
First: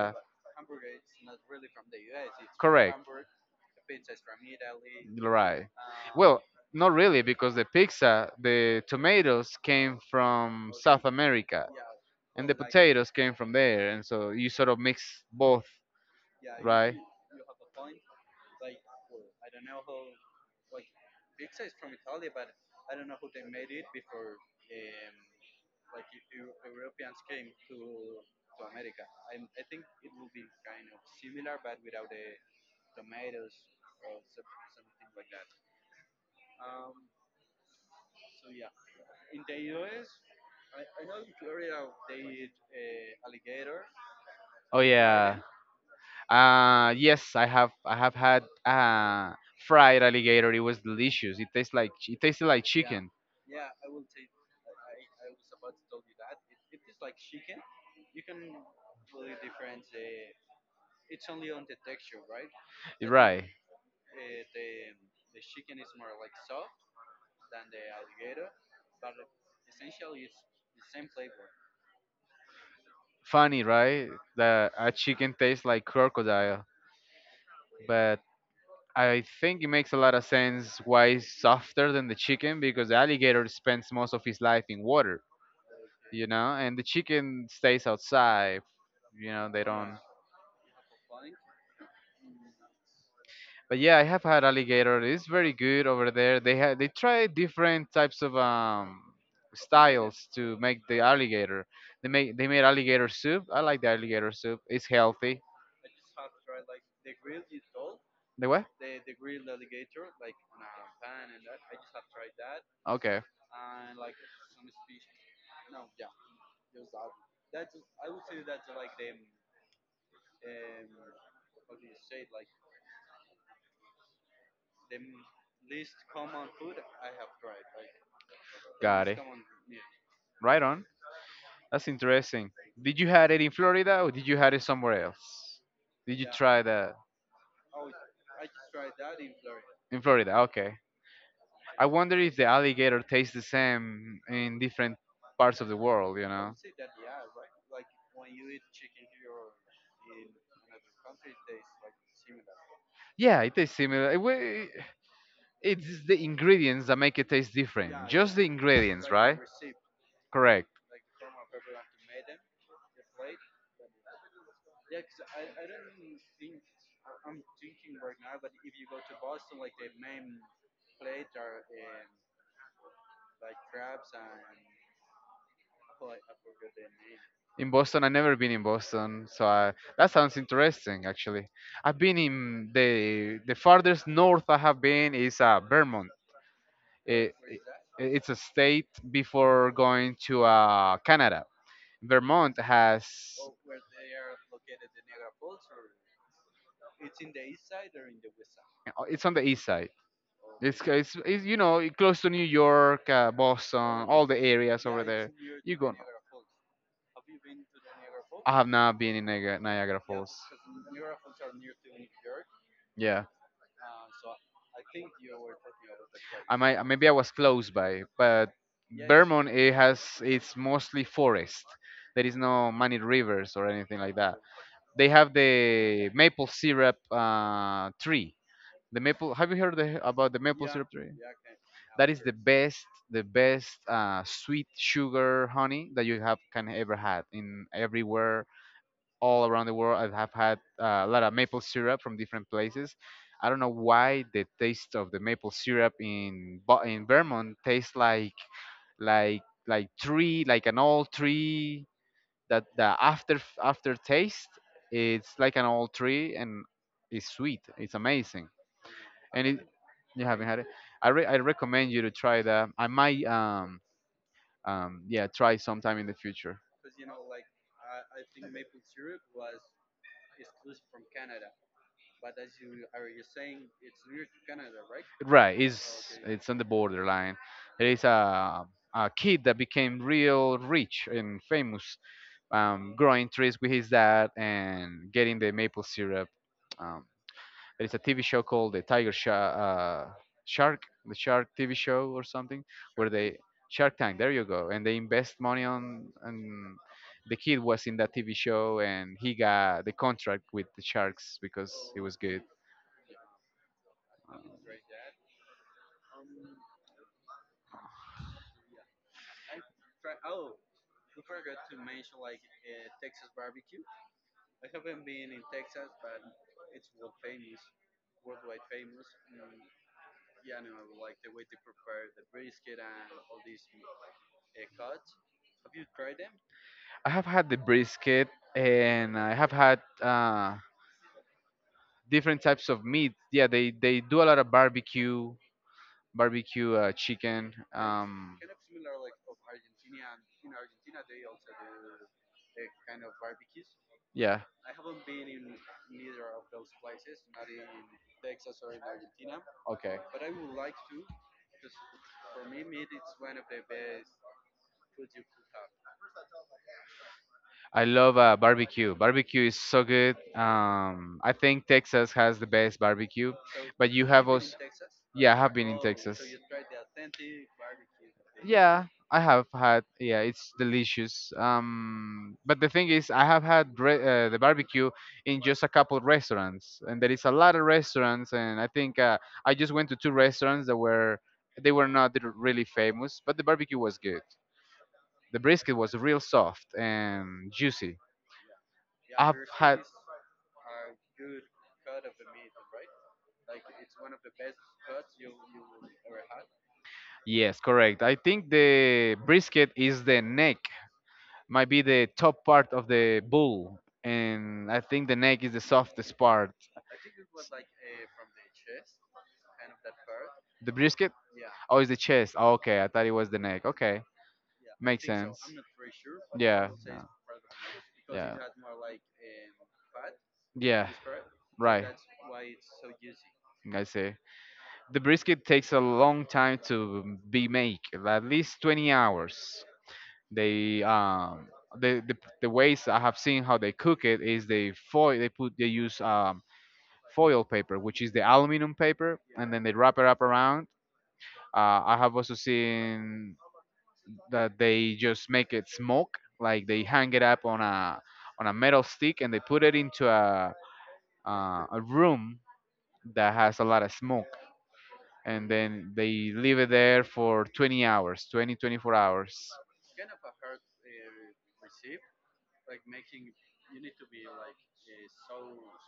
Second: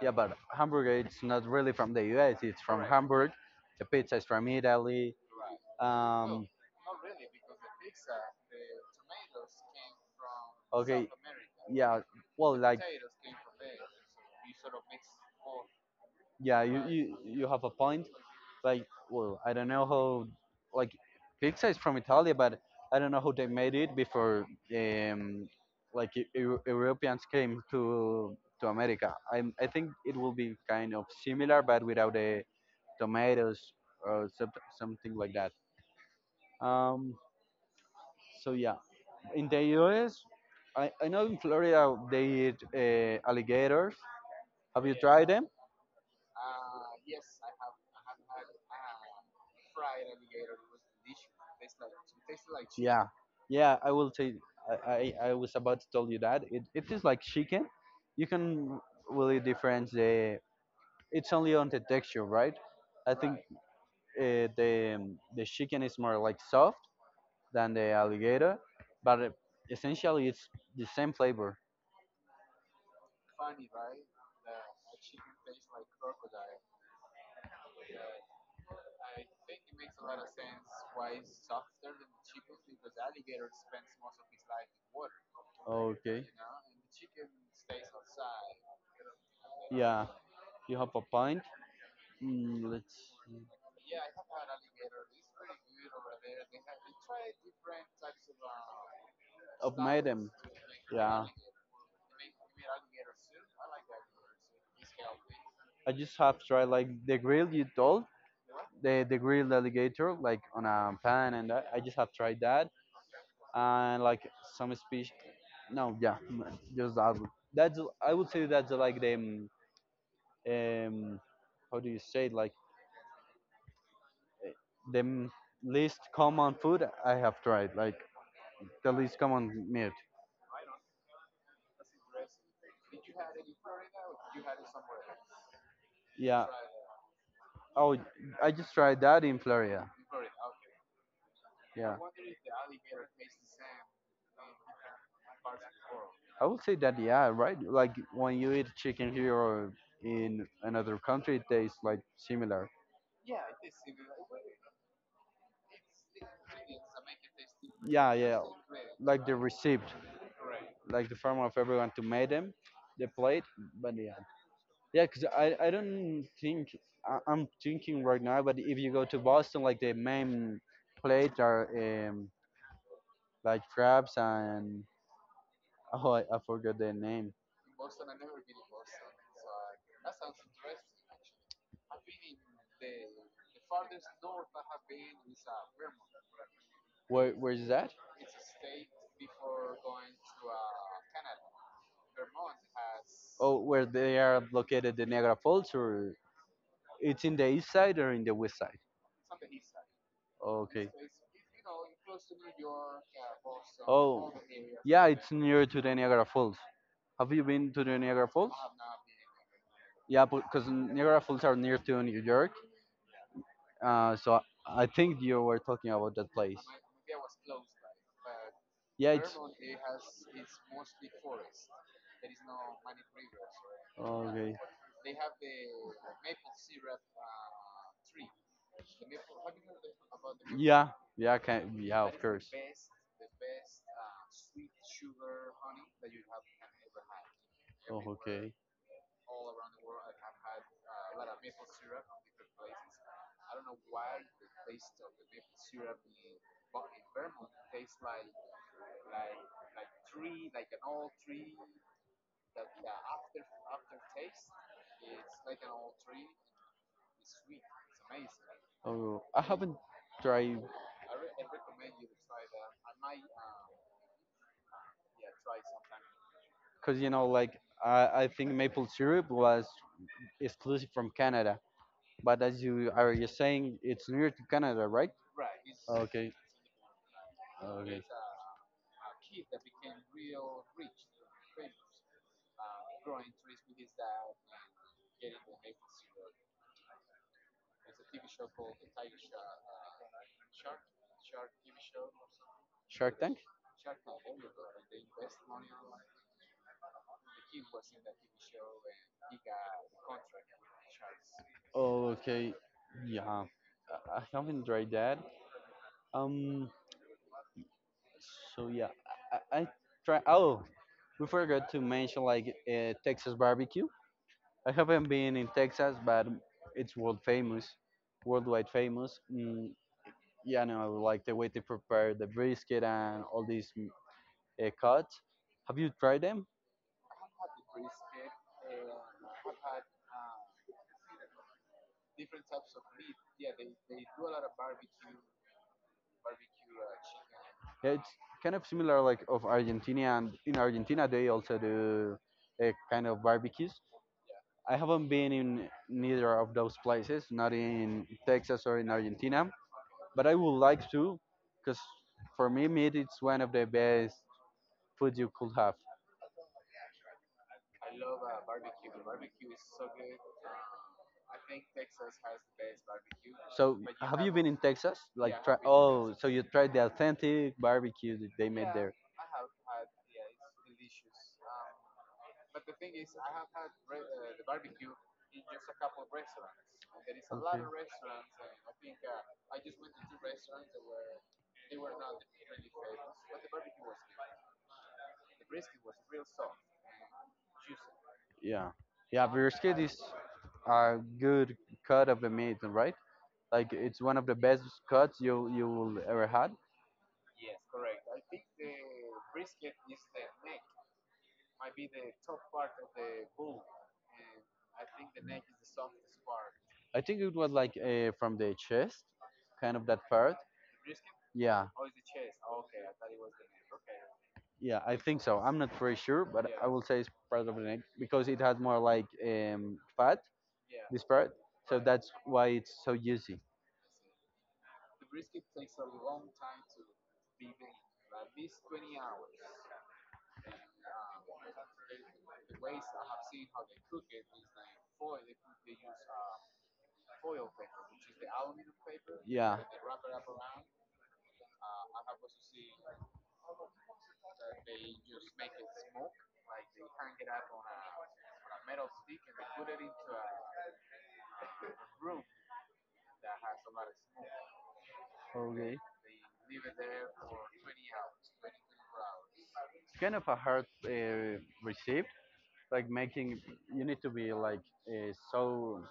A: Yeah, but hamburger it's not really from the U.S. It's from
B: correct.
A: Hamburg. The pizza is from Italy.
B: Right. Well,
A: Um,
B: not really, because the pizza, the tomatoes came from South
A: okay,
B: America,
A: yeah.
B: and the
A: Well, like
B: potatoes came from there, and so you sort of mix both,
A: yeah, you,
B: right?
A: you have a point. Like, well, I don't know how, like, pizza is from Italy, but I don't know how they made it before, um, like Europeans came to America. I think it will be kind of similar but without the tomatoes or something like that. Um, so yeah, in the US, I know in Florida they eat alligators.
B: Oh
A: Have you tried
B: yeah.
A: them?
B: Yes, I have had fried alligator. It was delicious. It tastes like it tasted like
A: Yeah,
B: chicken.
A: yeah, I will say. I was about to tell you that it is like chicken. You can really difference the. It's only on the texture, right? I think
B: Right.
A: the chicken is more like soft than the alligator, but essentially it's the same flavor.
B: Funny, right? That a chicken tastes like crocodile, but I think it makes a lot of sense why it's softer than the chicken because the alligator spends most of his life in water,
A: Okay.
B: you know, and the chicken stays outside. You know, they don't.
A: Yeah, you have a pint. Mm, let's see.
B: But yeah, I have had alligator. It's very good over there. They try different types of
A: Of Madam.
B: styles to make the
A: Yeah,
B: alligator. They made alligator soup. I like the alligator soup. It's healthy.
A: I just have tried like the grill you told.
B: The what?
A: The grilled alligator like on a pan and that. I just have tried that
B: Okay,
A: and like some species. No, yeah, just that. That's, I would say that's like the um, how do you say it? Like, eh, the least common food I have tried, like the
B: got
A: least
B: it.
A: common meat.
B: Right on. That's interesting. Did you had it in Florida or did you had it somewhere else? Did you
A: Yeah.
B: try that
A: Oh, I just tried that in Florida.
B: in Florida? Okay. I
A: Yeah.
B: wonder if the alligator tastes the same in different parts of the world. You
A: I
B: know?
A: would say that, yeah, right? Like when you eat chicken here or in another country, it tastes like similar.
B: Yeah, it tastes similar. It's the ingredients that make it taste different.
A: Yeah,
B: Just
A: yeah,
B: the ingredients,
A: like the
B: right?
A: receipt,
B: Correct.
A: like the farm of everyone to make them, the plate. But yeah, yeah, because I don't think I'm thinking right now. But if you go to Boston, like the main plate are um, like crabs and oh, I forgot the name.
B: In Boston, I've never been in Boston, so I, that sounds interesting. Actually, I've been in the farthest north I have been is Vermont.
A: Where
B: It,
A: is that?
B: it's a state before going to Canada. Vermont has. uh,
A: Oh, where they are located, the Niagara Falls, or it's in the east side or in the west side?
B: It's on the east side. It's,
A: Okay.
B: it's, it's you know it close to New York, Boston, all
A: Oh,
B: the areas over
A: yeah, it's
B: there.
A: near
B: You
A: to the
B: go.
A: Niagara Falls. Have you been to the Niagara Falls?
B: I have not been in Niagara
A: Yeah,
B: Falls.
A: because Niagara Falls are near to New York.
B: Yeah,
A: So I think you were talking about that
B: I
A: place.
B: might maybe I was close by, but
A: Yeah, it's
B: Vermont, it's mostly forest. There is no many rivers or anything like that.
A: okay.
B: They have the maple syrup tree. The maple. Have you heard about the maple
A: Yeah,
B: syrup tree?
A: yeah, can, yeah,
B: That
A: of
B: is
A: course.
B: the best sweet sugar honey that you have can ever had in
A: Oh,
B: everywhere
A: okay.
B: all around the world. I have had a lot of maple syrup from different places. I don't know why the taste of the maple syrup in in Vermont tastes like like tree, like an old tree, that the aftertaste, it's like an old tree, and it's sweet, it's amazing,
A: Oh, I
B: and
A: haven't
B: you haven't
A: tried
B: had it. I recommend you to try that. I might Yeah, try sometime in the future.
A: because you know, like, I think maple syrup was exclusive from Canada, but as you saying, it's near to Canada, right?
B: Right,
A: Right? Okay.
B: it's on the borderline. It
A: Okay.
B: is a kid that became real rich and famous, growing trees with his dad and getting the maple syrup. um, There is a TV show called the Tiger Shark, Shark, the Shark TV show or something, where
A: Shark
B: they
A: Tank?
B: Shark Tank. There you go, and they invest money on. And the kid was in that TV show, and he got the contract with the sharks because it
A: Oh,
B: was good.
A: okay. Yeah, I haven't tried that. Um, so yeah, I try. Oh, we forgot to mention like Texas barbecue. I haven't been in Texas, but it's world famous, worldwide famous. Mm, yeah, no, like the way they prepare the brisket and all these mm, cuts. Have you tried them?
B: I have had the brisket, and I have had different types of meat. Yeah, they do a lot of barbecue, barbecue chicken.
A: Yeah, it's kind of similar like of Argentina, and in Argentina they also do a kind of barbecues.
B: Yeah.
A: I haven't been in neither of those places, not in Texas or in Argentina,
B: Okay.
A: but I would like to, because for me, meat it's one of the best food you could have.
B: I love barbecue. Barbecue is so good. I think Texas has the best barbecue,
A: So,
B: but you
A: have you
B: have
A: been in
B: also.
A: Texas?
B: Yeah, I
A: Like,
B: have
A: try,
B: been in
A: oh,
B: Texas.
A: so you tried the authentic barbecue that they made
B: Yeah,
A: there?
B: I have had. Yeah, it's delicious. But the thing is, I have had the barbecue in just a couple restaurants, and there
A: Okay.
B: is a lot of restaurants. And I think I just went to two restaurants that were they were not really famous, but the barbecue was good. The brisket was real soft and juicy.
A: Yeah, yeah,
B: I've
A: brisket
B: had
A: is a good cut of the meat, right? Like, it's one of the best cuts you will ever had.
B: yes, correct. I think the brisket is the neck, might be the top part of the bull, and I think the neck is the softest part.
A: I think it was like from the chest, kind of that part.
B: The brisket?
A: Yeah,
B: Oh, it's the chest. Oh, okay, I thought it was the neck. Okay,
A: yeah, I
B: makes
A: think so.
B: sense.
A: I'm not very sure, but I
B: Yeah.
A: will say it's part of the neck because it
B: Yeah.
A: has more like fat,
B: Yeah.
A: this
B: Yeah.
A: part. So
B: Right.
A: that's why it's so juicy.
B: I see. The brisket takes a long time to be made, at least 20 hours. They um the, the the ways I have seen how they cook it is they use foil paper, which is the aluminum paper, and
A: Yeah.
B: then they wrap it up around. I have also seen that they just make it smoke, like they hang it up on a metal stick and they put it into a room that has a lot of smoke, and
A: Okay.
B: then they leave it there for 20 hours, 20 24 hours.
A: It's kind of a hard recipe, like making you need to be like so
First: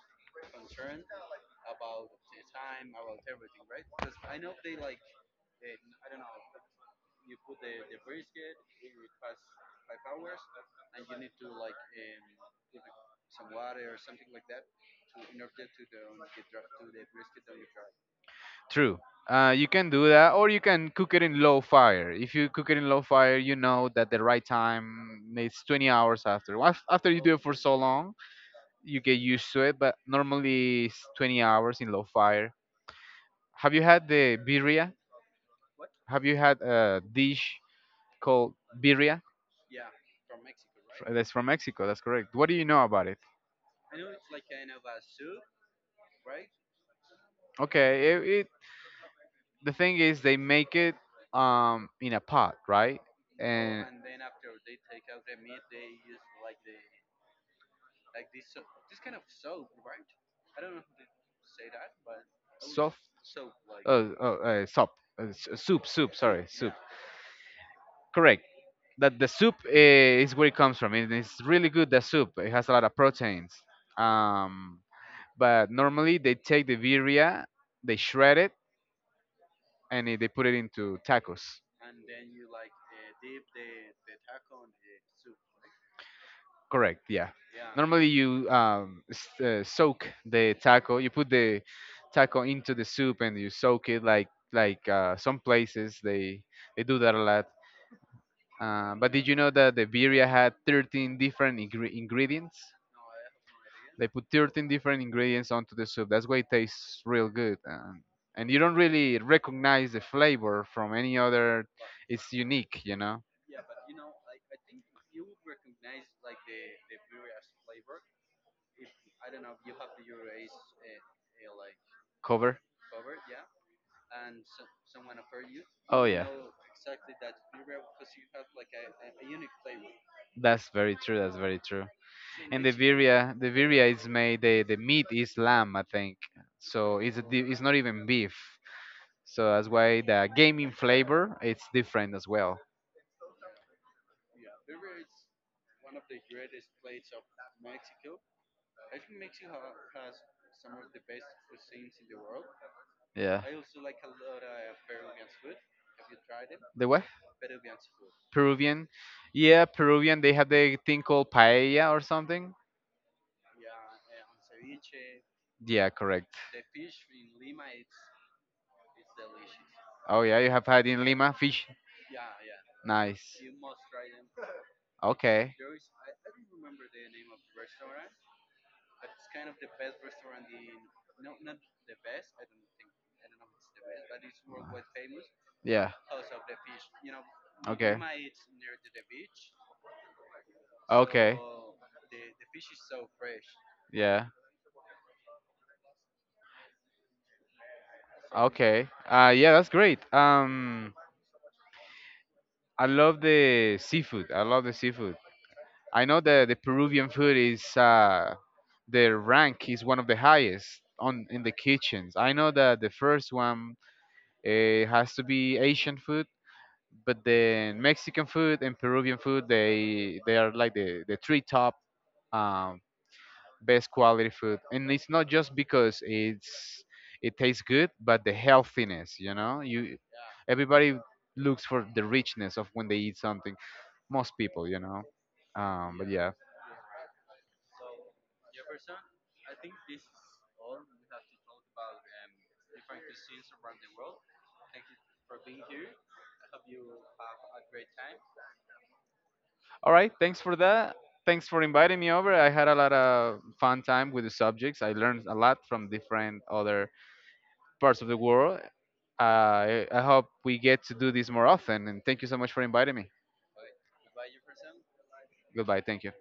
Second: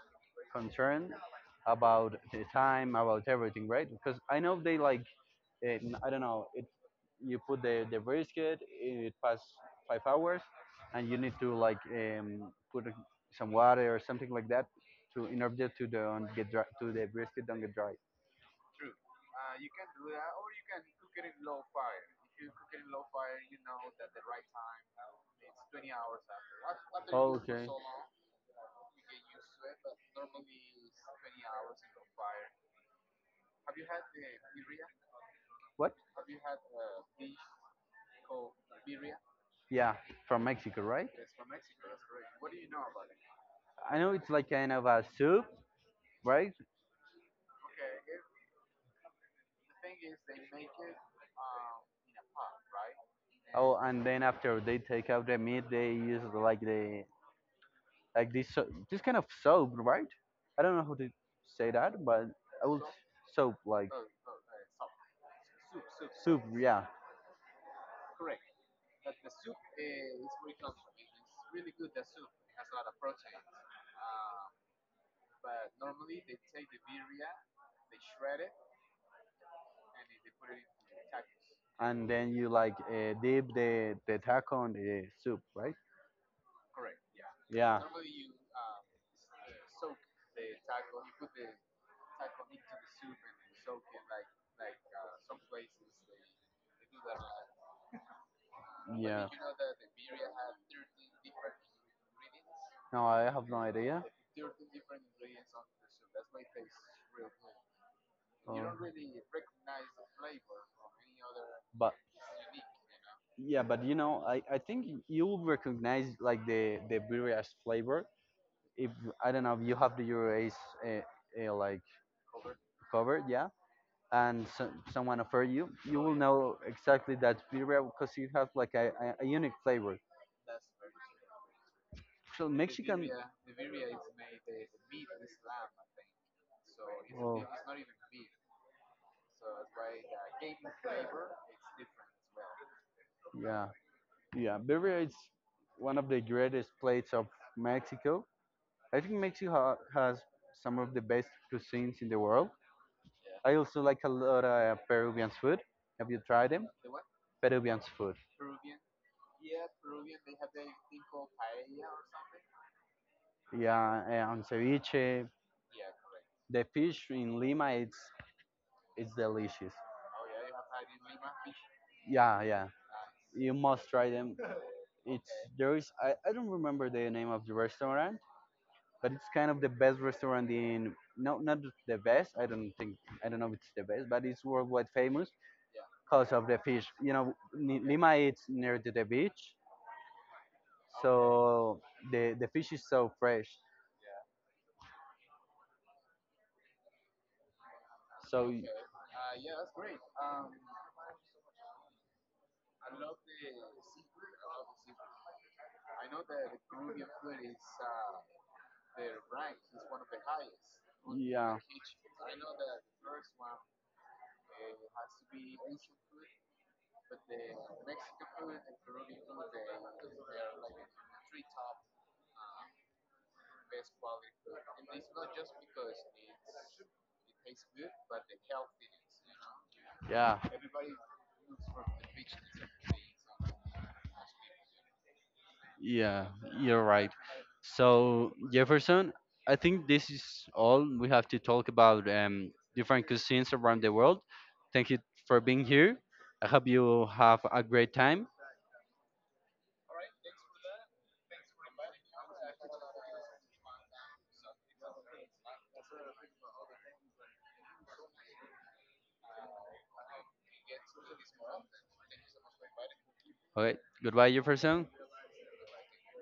A: concerned about the time, about everything, right? Because I know they like it, I don't know it, you put the brisket, it past 5 hours and you need to like um, put some water or something like that to, in order to don't get dry, to the brisket don't get dry.
B: True.
A: You
B: You
A: you
B: can do that, or you can cook it in low
A: can fire,
B: fire. If you cook it
A: you
B: in low
A: can
B: fire,
A: fire,
B: you
A: you know
B: know that
A: that
B: the right
A: time,
B: time is 20
A: many hours
B: hours after.
A: after. Why
B: After
A: after
B: you do it for
A: okay you
B: so
A: so long?
B: long, you get used to it, but normally it's 20 hours in low fire. Have you had the birria?
A: What?
B: Have you had a dish called birria?
A: Yeah, from Mexico, right?
B: That's from Mexico. That's correct. What do you know about it?
A: I know it's like kind of a soup, right?
B: Okay, it the thing is they make it in a pot, right?
A: Oh,
B: And
A: and then after they take out the meat, they use like the like this this kind of soap, right? I don't know how to say that, but I will
B: soft.
A: soap like
B: Oh, Soup. Soup,
A: soup,
B: sorry, soup.
A: yeah.
B: Correct. That the soup, is where it comes from. It's really good, the soup. It has a lot of proteins, um, but normally they take the birria, they shred it, and they put it into tacos.
A: And then you like dip the taco in the soup, right?
B: Correct, yeah.
A: Yeah,
B: Normally you soak the taco. You put the taco into the soup and you soak it, like some places they do that a lot. But did
A: yeah.
B: you know that the birria had 13 different ingredients?
A: No, I have no idea.
B: They put 13 different ingredients onto the soup. That's why it tastes real good. And you
A: Um,
B: don't really recognize the flavor from any other.
A: but
B: It's unique, you know?
A: yeah, but you know, I think you'll recognize like the birria flavor if I don't know if you have the Euroace uh, like
B: Cover.
A: covered, yeah, and so, someone offer you, you
B: Oh,
A: will
B: yeah.
A: know exactly that birria because it has like a unique flavor.
B: That's very true. That's very true.
A: So
B: And
A: Mexican.
B: the birria is made. The meat is lamb, I think. So it's a,
A: Well,
B: it's not even beef. So that's why the gaming flavor it's different as well.
A: yeah, yeah, birria is one of the greatest plates of Mexico. I think Mexico has some of the best cuisines in the world.
B: Yeah.
A: I also like a lot of Peruvian food. Have you tried them?
B: The what?
A: Peruvian food.
B: Peruvian. Yeah, Peruvian. They have the thing called paella or something.
A: Yeah, and ceviche.
B: Yeah, correct.
A: The fish in Lima, it's delicious.
B: Oh yeah, you have had in Lima fish.
A: Yeah, yeah.
B: Nice.
A: You must try them. It's
B: Okay.
A: there is, I don't remember the name of the restaurant, but it's kind of the best restaurant in no, not the best. I don't think, I don't know if it's the best, but it's worldwide famous
B: Yeah.
A: because of the fish. You know,
B: Okay.
A: Lima it's near to the beach,
B: Okay.
A: so the fish is so fresh.
B: Yeah.
A: So
B: Okay. Yeah, that's great. I love the seafood. I love the seafood. I know that the Peruvian food is the rank is one of the highest on in the
A: yeah.
B: kitchens. I know that the first one uh, has to be Asian food, but then Mexican food and Peruvian food, they are like the three top um, best quality food, and it's not just because it tastes good, but the healthiness. You know, you
A: Yeah.
B: everybody looks for the richness of when they eat something. Most people, you know. But
A: Yeah.
B: yeah.
A: You're right. So Jefferson, I think this is all we have to talk about different cuisines around the world. Thank you for being here. I hope you have a great time.
B: All right, thanks for that. Thanks for inviting me over. I had a lot of fun time with the subjects. I learned a lot from different other parts of the world. I hope we get to do this more often. And thank you so much for inviting me.
A: Okay. Goodbye, Jefferson.
B: Goodbye. Thank you.